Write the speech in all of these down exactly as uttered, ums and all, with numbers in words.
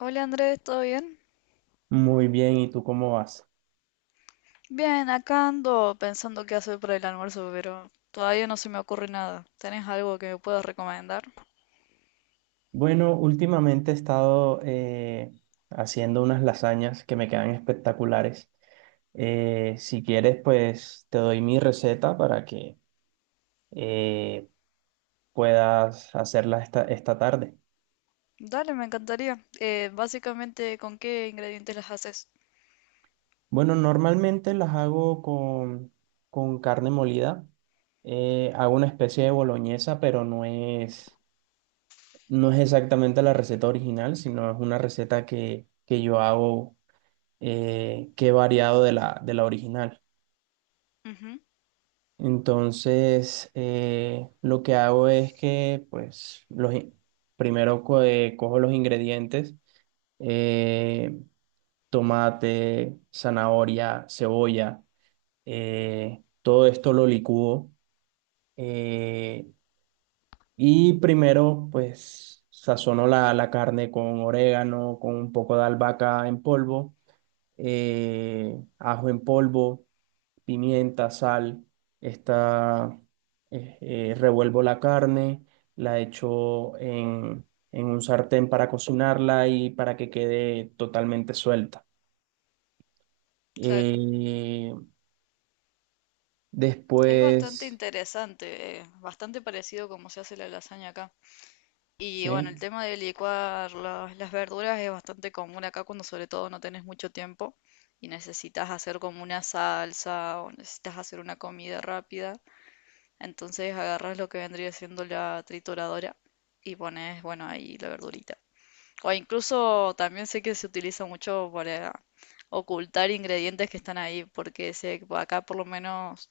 Hola Andrés, ¿todo bien? Muy bien, ¿y tú cómo vas? Bien, acá ando pensando qué hacer para el almuerzo, pero todavía no se me ocurre nada. ¿Tenés algo que me puedas recomendar? Bueno, últimamente he estado eh, haciendo unas lasañas que me quedan espectaculares. Eh, si quieres, pues te doy mi receta para que eh, puedas hacerlas esta, esta tarde. Dale, me encantaría. Eh, básicamente, ¿con qué ingredientes las haces? Bueno, normalmente las hago con, con carne molida. Eh, hago una especie de boloñesa, pero no es, no es exactamente la receta original, sino es una receta que, que yo hago eh, que he variado de la, de la original. Ujú, Entonces, eh, lo que hago es que, pues, los, in- primero co- eh, cojo los ingredientes, eh, tomate, zanahoria, cebolla, eh, todo esto lo licúo eh, y primero, pues, sazono la, la carne con orégano, con un poco de albahaca en polvo, eh, ajo en polvo, pimienta, sal, esta, eh, eh, revuelvo la carne, la echo en, en un sartén para cocinarla y para que quede totalmente suelta. claro. Eh, Es bastante después, interesante, eh, bastante parecido como se hace la lasaña acá. Y bueno, el sí, tema de licuar las, las verduras es bastante común acá cuando sobre todo no tenés mucho tiempo y necesitas hacer como una salsa o necesitas hacer una comida rápida. Entonces agarras lo que vendría siendo la trituradora y pones, bueno, ahí la verdurita. O incluso también sé que se utiliza mucho para ocultar ingredientes que están ahí, porque sé que acá por lo menos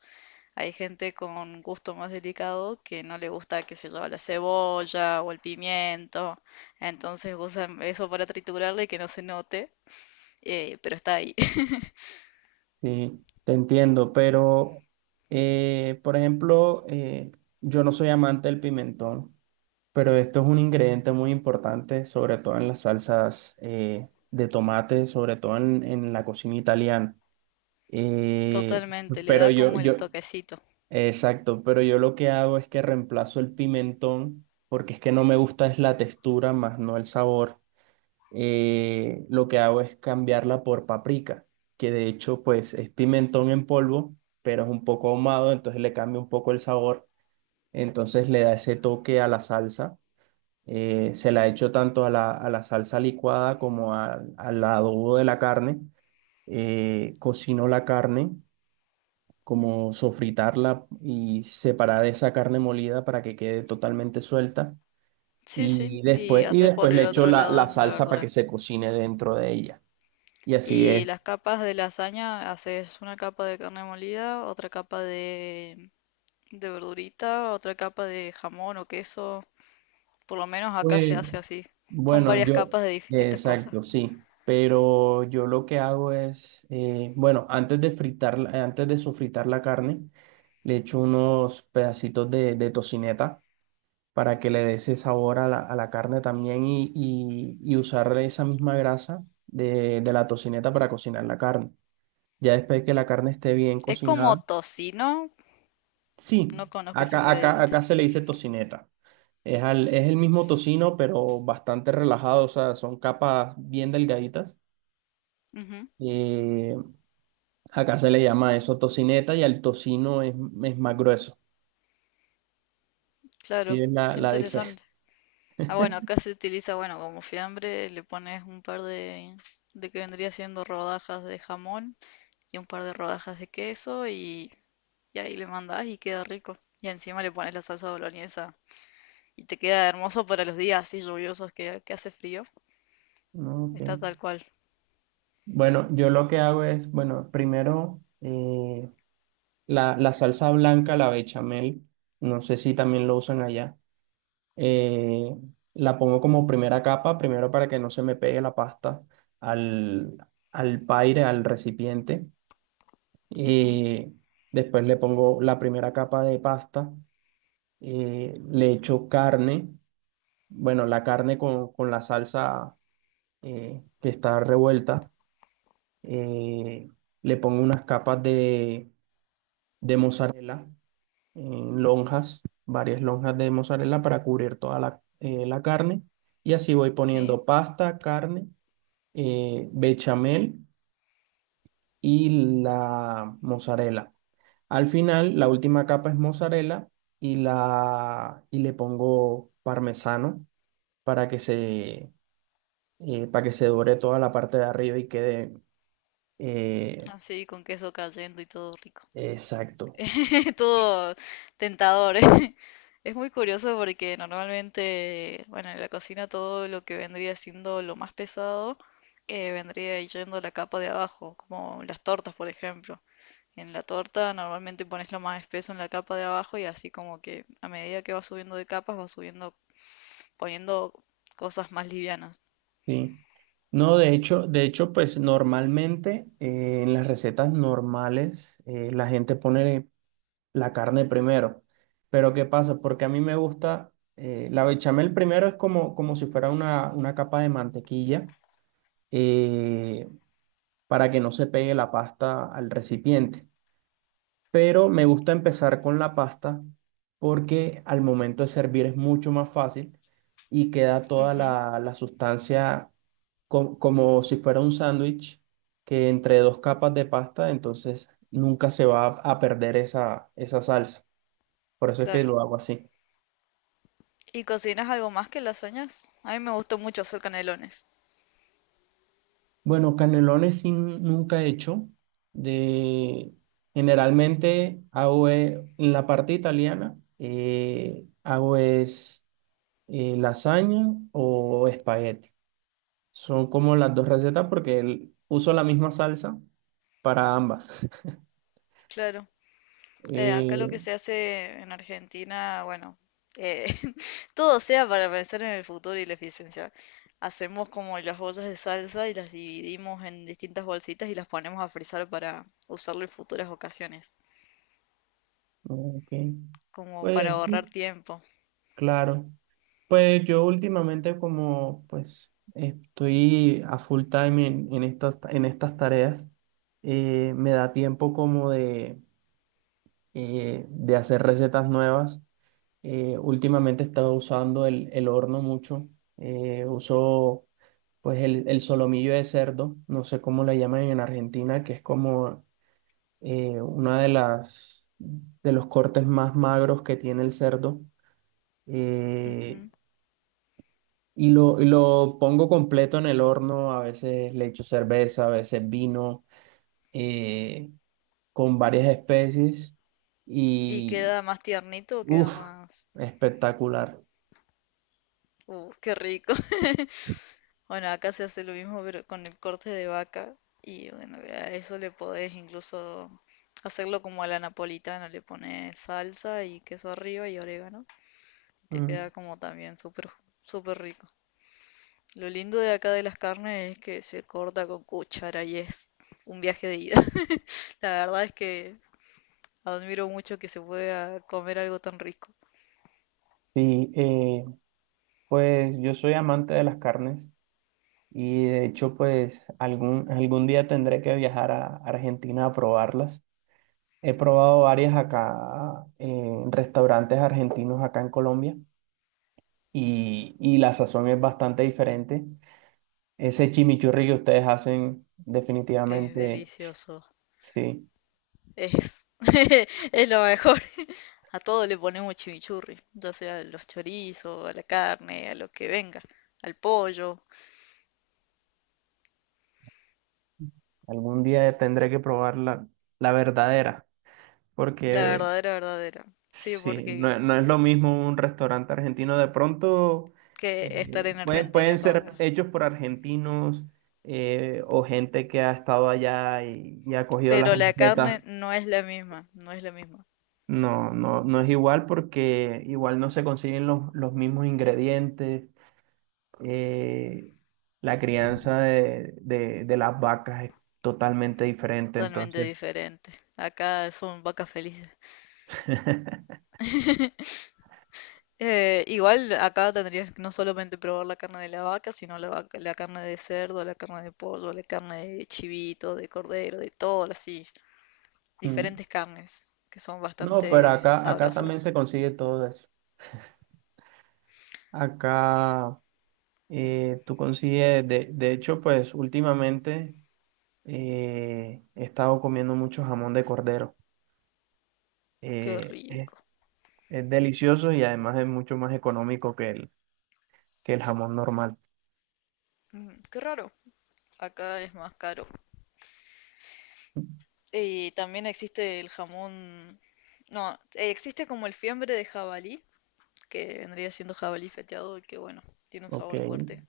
hay gente con gusto más delicado que no le gusta, que se lleva la cebolla o el pimiento, entonces usan eso para triturarle y que no se note, eh, pero está ahí. sí, te entiendo, pero, eh, por ejemplo, eh, yo no soy amante del pimentón. Pero esto es un ingrediente muy importante, sobre todo en las salsas eh, de tomate, sobre todo en, en la cocina italiana. Y, Totalmente, le pero da yo, como el yo, bueno, toquecito. exacto, pero yo lo que hago es que reemplazo el pimentón porque es que no me gusta es la textura más no el sabor. Eh, lo que hago es cambiarla por paprika, que de hecho pues es pimentón en polvo, pero es un poco ahumado, entonces le cambia un poco el sabor, entonces le da ese toque a la salsa. Eh, se la echo tanto a la, a la salsa licuada como a- al adobo de la carne. Eh, cocino la carne, como sofritarla y separar esa carne molida para que quede totalmente suelta. Sí, sí, Y y después, y haces después por le el echo otro la, la lado la salsa para que verdura. se cocine dentro de ella. Y así Y las es. capas de lasaña, haces una capa de carne molida, otra capa de, de verdurita, otra capa de jamón o queso. Por lo menos acá se Pues, hace así. Son bueno, varias yo, capas de distintas cosas. exacto, sí. Pero yo lo que hago es, eh, bueno, antes de fritar, antes de sofritar la carne, le echo unos pedacitos de, de tocineta para que le dé ese sabor a la, a la carne también y, y, y usar esa misma grasa de, de la tocineta para cocinar la carne. Ya después de que la carne esté bien Es como cocinada, tocino, sí, no conozco ese acá, acá, acá ingrediente. se le dice tocineta. Es, al- es el mismo tocino, pero bastante relajado, o sea, son capas bien delgaditas. Ujú, Eh, acá se le llama eso tocineta y al tocino es, es más grueso. Sí, claro, es la, qué la diferencia. interesante. Ah, bueno, acá se utiliza, bueno, como fiambre, le pones un par de, de que vendría siendo rodajas de jamón y un par de rodajas de queso y, Y ahí le mandás y queda rico. Y encima le pones la salsa boloñesa. Y te queda hermoso para los días así lluviosos que, que hace frío. Ok. Está tal cual. Bueno, yo lo que hago es, bueno, primero, eh, la, la salsa blanca, la bechamel, no sé si también lo usan allá. Eh, la pongo como primera capa, primero para que no se me pegue la pasta al, al paire, al recipiente. Ujú, Y después le pongo la primera capa de pasta, eh, le echo carne, bueno, la carne con, con la salsa eh, que está revuelta. eh, Le pongo unas capas de, de mozzarella en lonjas, varias lonjas de mozzarella para cubrir toda la, eh, la carne. Y así voy sí, poniendo pasta, carne, eh, bechamel y la mozzarella. Al final, la última capa es mozzarella y, la, y le pongo parmesano para que se, eh, para que se dore toda la parte de arriba y quede eh, así con queso cayendo y todo rico. exacto. Todo tentador, ¿eh? Es muy curioso porque normalmente, bueno, en la cocina todo lo que vendría siendo lo más pesado eh, vendría yendo a la capa de abajo, como las tortas, por ejemplo. En la torta normalmente pones lo más espeso en la capa de abajo y así como que a medida que va subiendo de capas va subiendo poniendo cosas más livianas. Sí. No, de hecho, de hecho, pues normalmente eh, en las recetas normales eh, la gente pone la carne primero. Pero ¿qué pasa? Porque a mí me gusta, eh, la bechamel primero es como, como si fuera una, una capa de mantequilla eh, para que no se pegue la pasta al recipiente, pero me gusta empezar con la pasta porque al momento de servir es mucho más fácil y queda toda Ujú, la, la sustancia, co- como si fuera un sándwich, que entre dos capas de pasta, entonces nunca se va a, a perder esa, esa salsa. Por eso es que claro. lo hago así. ¿Y cocinas algo más que lasañas? A mí me gustó mucho hacer canelones. Bueno, canelones sí nunca he hecho. De, Generalmente hago eh, en la parte italiana, eh, hago es y lasaña o espagueti. Son como las dos recetas porque el- uso la misma salsa para ambas. Claro. Eh, acá lo que Eh, se hace en Argentina, bueno, eh, todo sea para pensar en el futuro y la eficiencia. Hacemos como las bolsas de salsa y las dividimos en distintas bolsitas y las ponemos a frizar para usarlo en futuras ocasiones. ok. Como para Pues ahorrar sí, tiempo. claro. Pues yo últimamente como pues estoy a full time en, en estas, en estas tareas, eh, me da tiempo como de, eh, de hacer recetas nuevas. Eh, últimamente estaba usando el, el horno mucho. Eh, uso pues el, el solomillo de cerdo, no sé cómo le llaman en Argentina, que es como eh, una de las de los cortes más magros que tiene el cerdo. Eh, Ujú. y lo, y lo pongo completo en el horno, a veces le echo cerveza, a veces vino, eh, con varias especies. ¿Y Y queda más tiernito o queda uff, más... Espectacular. Uh, qué rico. Bueno, acá se hace lo mismo pero con el corte de vaca y bueno, a eso le podés incluso hacerlo como a la napolitana, le pones salsa y queso arriba y orégano y te Mm. queda como también súper súper rico. Lo lindo de acá de las carnes es que se corta con cuchara y es un viaje de ida. La verdad es que admiro mucho que se pueda comer algo tan rico. Sí, eh, pues yo soy amante de las carnes y de hecho pues algún, algún día tendré que viajar a Argentina a probarlas. He probado varias acá en restaurantes argentinos acá en Colombia y, y la sazón es bastante diferente. Ese chimichurri que ustedes hacen Es definitivamente, delicioso. sí, Es, es lo mejor. A todo le ponemos chimichurri, ya sea a los chorizos, a la carne, a lo que venga, al pollo. algún día tendré que probar la, la verdadera La porque… verdadera, verdadera. Sí, Sí, porque no, no es lo mismo un restaurante argentino. De pronto que estar eh, en pueden, Argentina y pueden comer. ser hechos por argentinos, eh, o gente que ha estado allá y, y ha cogido las Pero la carne recetas. no es la misma, no es la misma. No, no, no es igual porque igual no se consiguen los, los mismos ingredientes. eh, la crianza de, de- de las vacas es totalmente diferente, Totalmente entonces. diferente. Acá son vacas felices. Eh, igual acá tendrías que no solamente probar la carne de la vaca, sino la, vaca- la carne de cerdo, la carne de pollo, la carne de chivito, de cordero, de todo así. Mm. Diferentes carnes que son No, pero bastante acá, acá también se sabrosas. consigue todo eso. Acá. Eh, tú consigues, de, de hecho, pues últimamente eh, he estado comiendo mucho jamón de cordero. Qué Eh, es, rico. es delicioso y además es mucho más económico que el, que el jamón normal. Mm, qué raro. Acá es más caro. Y también existe el jamón. No, eh, existe como el fiambre de jabalí, que vendría siendo jabalí feteado, y que bueno, tiene un Ok. sabor fuerte,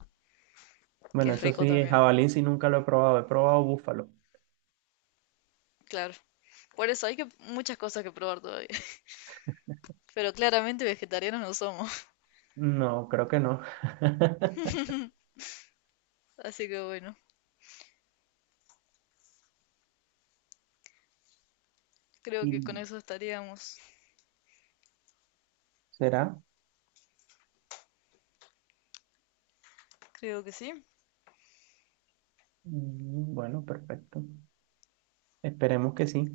que Bueno, es eso rico sí, también. jabalí sí nunca lo he probado. He probado búfalo. Claro. Por eso hay que muchas cosas que probar todavía. Pero claramente vegetarianos no somos. No, creo que no. Así que bueno, creo ¿Y que con eso estaríamos. será? Creo que sí. Mm, bueno, perfecto. Esperemos que sí.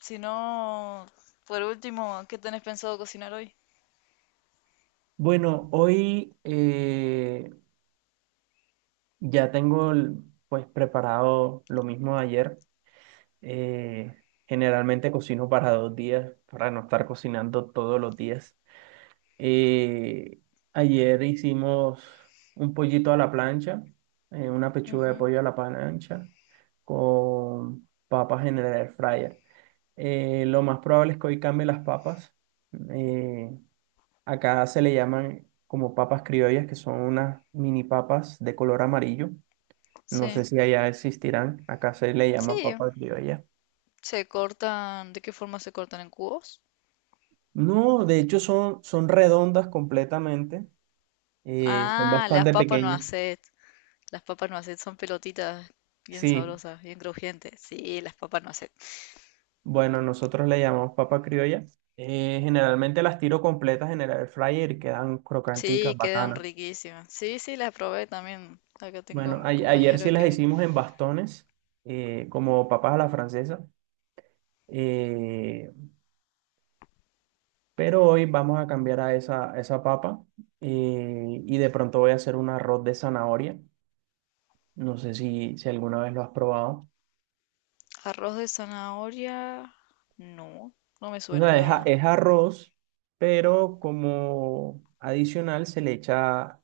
Si no, por último, ¿qué tenés pensado cocinar hoy? Bueno, hoy, eh, ya tengo el- pues preparado lo mismo de ayer. Eh, generalmente cocino para dos días, para no estar cocinando todos los días. Eh, Ayer hicimos un pollito a la plancha, eh, una pechuga de Ujú. pollo a la plancha con papas en el air fryer. Eh, lo más probable es que hoy cambie las papas. Eh, acá se le llaman como papas criollas, que son unas mini papas de color amarillo. No sé Sí, si allá existirán. Acá se le llama sí, papa criolla. se cortan. ¿De qué forma se cortan, en cubos? No, de hecho son, son redondas completamente. Eh, son Ah, las bastante papas no pequeñas. hacet. Las papas no hacet son pelotitas bien Sí, sabrosas, bien crujientes. Sí, las papas no hacet. bueno, nosotros le llamamos papa criolla. Eh, generalmente las tiro completas en el air fryer y quedan crocanticas, Sí, quedan bacanas. riquísimas. Sí, sí, las probé también. Acá tengo Bueno, un ay, ayer sí compañero las que hicimos en bastones, eh, como papas a la francesa. eh, pero hoy vamos a cambiar a esa, a esa papa, eh, y de pronto voy a hacer un arroz de zanahoria. No sé si, si alguna vez lo has probado. arroz de zanahoria. No, no me O suena la sea, es, verdad. a- es arroz, pero como adicional se le echa,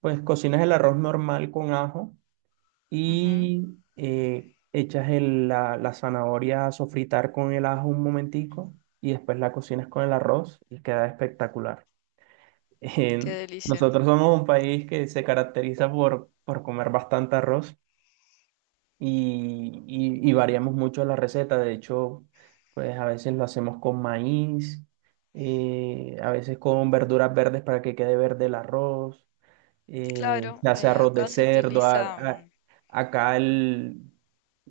pues cocinas el arroz normal con ajo Ujú. y eh, echas el- la, la zanahoria a sofritar con el ajo un momentico, y después la cocinas con el arroz y queda espectacular. Qué En- delicia. nosotros somos un país que se caracteriza por, por comer bastante arroz. y, y- y variamos mucho la receta. De hecho, pues a veces lo hacemos con maíz, eh, a veces con verduras verdes para que quede verde el arroz, eh, Claro, se hace eh, arroz de acá se cerdo, a- utiliza, a- mm, acá el,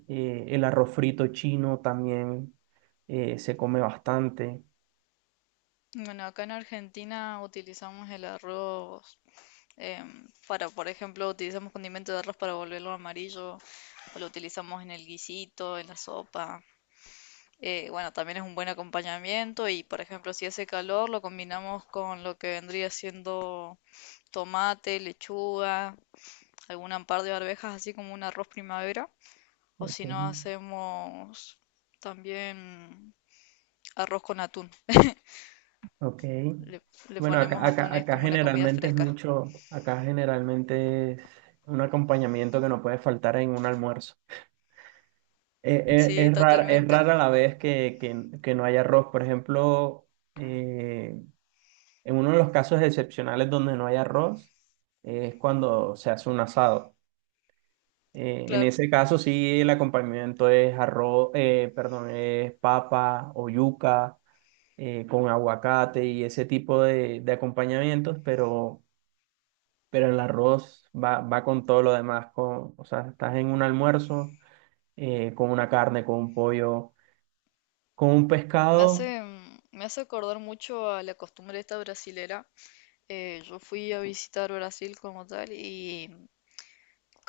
eh, el arroz frito chino también eh, se come bastante. bueno, acá en Argentina utilizamos el arroz. Em, para, por ejemplo, utilizamos condimento de arroz para volverlo amarillo, o lo utilizamos en el guisito, en la sopa. Eh, bueno, también es un buen acompañamiento y, por ejemplo, si hace calor, lo combinamos con lo que vendría siendo tomate, lechuga, algún par de arvejas, así como un arroz primavera. O Ok, si no, hacemos también arroz con atún. ok. Le, le Bueno, acá, ponemos acá, atún, es acá como una comida generalmente es fresca. mucho, acá generalmente es un acompañamiento que no puede faltar en un almuerzo. Eh, eh, Sí, Es, rara, es totalmente. rara la vez que, que- que no hay arroz. Por ejemplo, eh, en uno de los casos excepcionales donde no hay arroz eh, es cuando se hace un asado. Eh, en Claro. ese caso sí el acompañamiento es arroz, eh, perdón, es papa o yuca eh, con aguacate y ese tipo de, de acompañamientos, pero, pero el arroz va, va con todo lo demás. Con, o sea, estás en un almuerzo eh, con una carne, con un pollo. Con un Me pescado, hace, mm, me hace acordar mucho a la costumbre esta brasilera. Eh, yo fui a visitar Brasil como tal y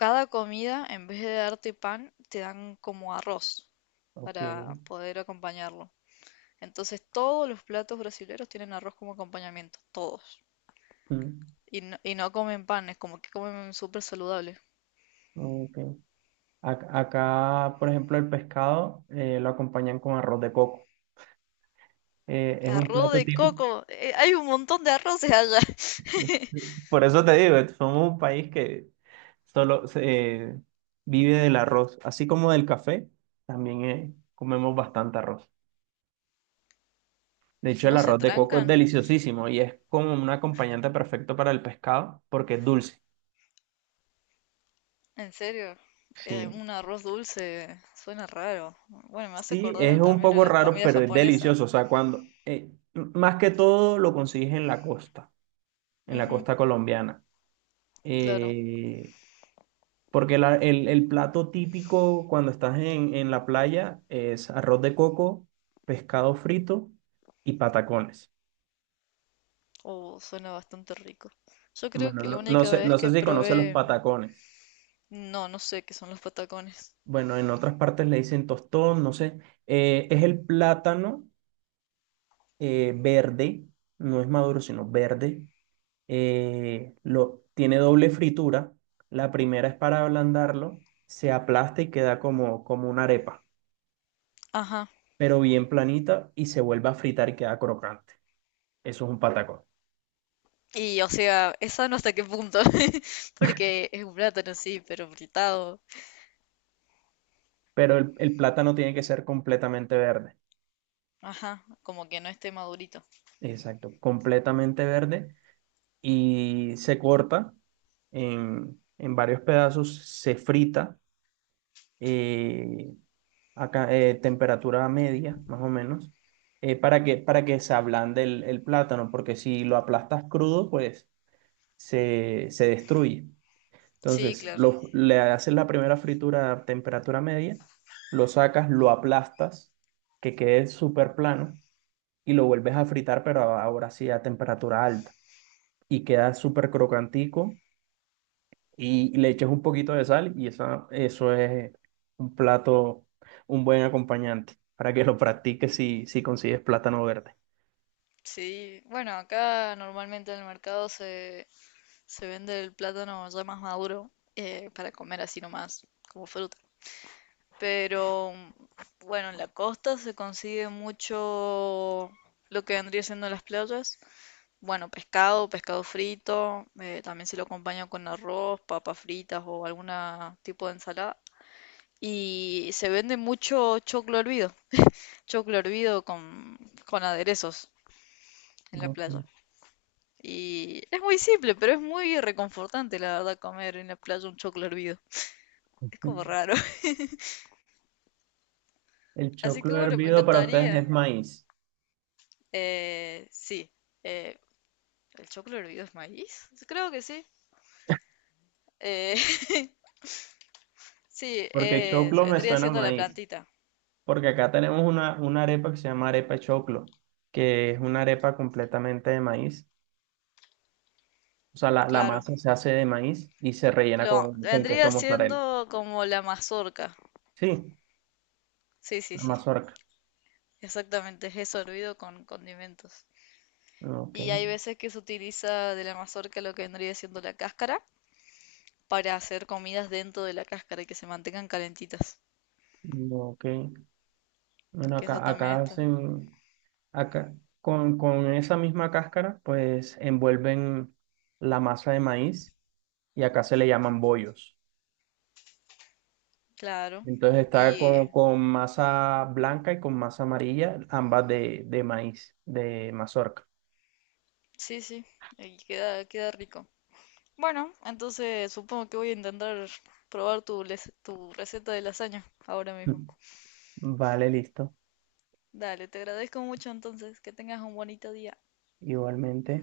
cada comida, en vez de darte pan, te dan como arroz ok. para poder acompañarlo. Entonces todos los platos brasileros tienen arroz como acompañamiento, todos. Mm, Y no, y no comen pan, es como que comen súper saludable. ok. Ac- Acá, por ejemplo, el pescado eh, lo acompañan con arroz de coco. Eh, es un Arroz plato de típico. coco, eh, hay un montón de arroces allá. Por eso te digo, somos un país que solo se, eh, vive del arroz, así como del café, también eh, comemos bastante arroz. De hecho, el ¿No se arroz de coco es trancan? deliciosísimo y es como un acompañante perfecto para el pescado porque es dulce. En serio, eh, Sí. un arroz dulce suena raro. Bueno, me hace Sí, es acordar un también a poco las raro, comidas pero es japonesas. delicioso. O sea, cuando, eh, m- más que todo lo consigues en la costa, en la Ujú, costa colombiana. claro. Eh, Porque la- el, el plato típico cuando estás en, en la playa es arroz de coco, pescado frito y patacones. Oh, suena bastante rico. Yo creo Bueno, que la no, no única sé, vez no sé que si conoces los probé, patacones. no, no sé qué son los patacones. Bueno, en otras partes le dicen tostón, no sé. Eh, es el plátano eh, verde, no es maduro, sino verde. Eh, lo, tiene doble fritura. La primera es para ablandarlo, se aplasta y queda como, como una arepa, Ajá. pero bien planita y se vuelve a fritar y queda crocante. Eso es un patacón. Y o sea, esa no hasta qué punto, porque es un plátano, sí, pero fritado. Pero el, el plátano tiene que ser completamente verde. Ajá, como que no esté madurito. Exacto, completamente verde, y se corta en, en varios pedazos, se frita eh, acá, eh, temperatura media, más o menos, eh, para que, para que se ablande el, el plátano, porque si lo aplastas crudo, pues se, se destruye. Sí, Entonces, claro. lo- le haces la primera fritura a temperatura media, lo sacas, lo aplastas, que quede súper plano, y lo vuelves a fritar, pero ahora sí a temperatura alta. Y queda súper crocantico, y le echas un poquito de sal, y esa, eso es un plato, un buen acompañante para que lo practiques si, si consigues plátano verde. Sí, bueno, acá normalmente en el mercado se, se vende el plátano ya más maduro eh, para comer así nomás, como fruta. Pero bueno, en la costa se consigue mucho lo que vendría siendo las playas. Bueno, pescado, pescado frito, eh, también se lo acompaña con arroz, papas fritas o algún tipo de ensalada. Y se vende mucho choclo hervido, choclo hervido con, con aderezos en la Ok. playa. Y es muy simple, pero es muy reconfortante, la verdad, comer en la playa un choclo hervido. Es como raro. El Así que choclo bueno, me hervido para ustedes es encantaría. maíz, Eh, sí. eh, ¿El choclo hervido es maíz? Creo que sí. Eh, sí, porque eh, choclo me vendría suena a siendo la maíz, plantita. porque acá tenemos una, una arepa que se llama arepa choclo, que es una arepa completamente de maíz. O sea, la, la Claro. masa se hace de maíz y se rellena Lo, con, con vendría queso mozzarella. siendo como la mazorca. Sí, Sí, sí, la sí. mazorca. Exactamente. Es eso hervido con condimentos. Ok, Y hay veces que se utiliza de la mazorca lo que vendría siendo la cáscara para hacer comidas dentro de la cáscara y que se mantengan calentitas. ok. Bueno, Que eso acá, también acá está. hacen, acá, con, con esa misma cáscara, pues envuelven la masa de maíz y acá se le llaman bollos. Claro. Entonces está Y con, con masa blanca y con masa amarilla, ambas de, de maíz, de mazorca. sí, sí, ahí queda, queda rico. Bueno, entonces supongo que voy a intentar probar tu, les- tu receta de lasaña ahora mismo. Mm. Vale, listo. Dale, te agradezco mucho entonces, que tengas un bonito día. Igualmente.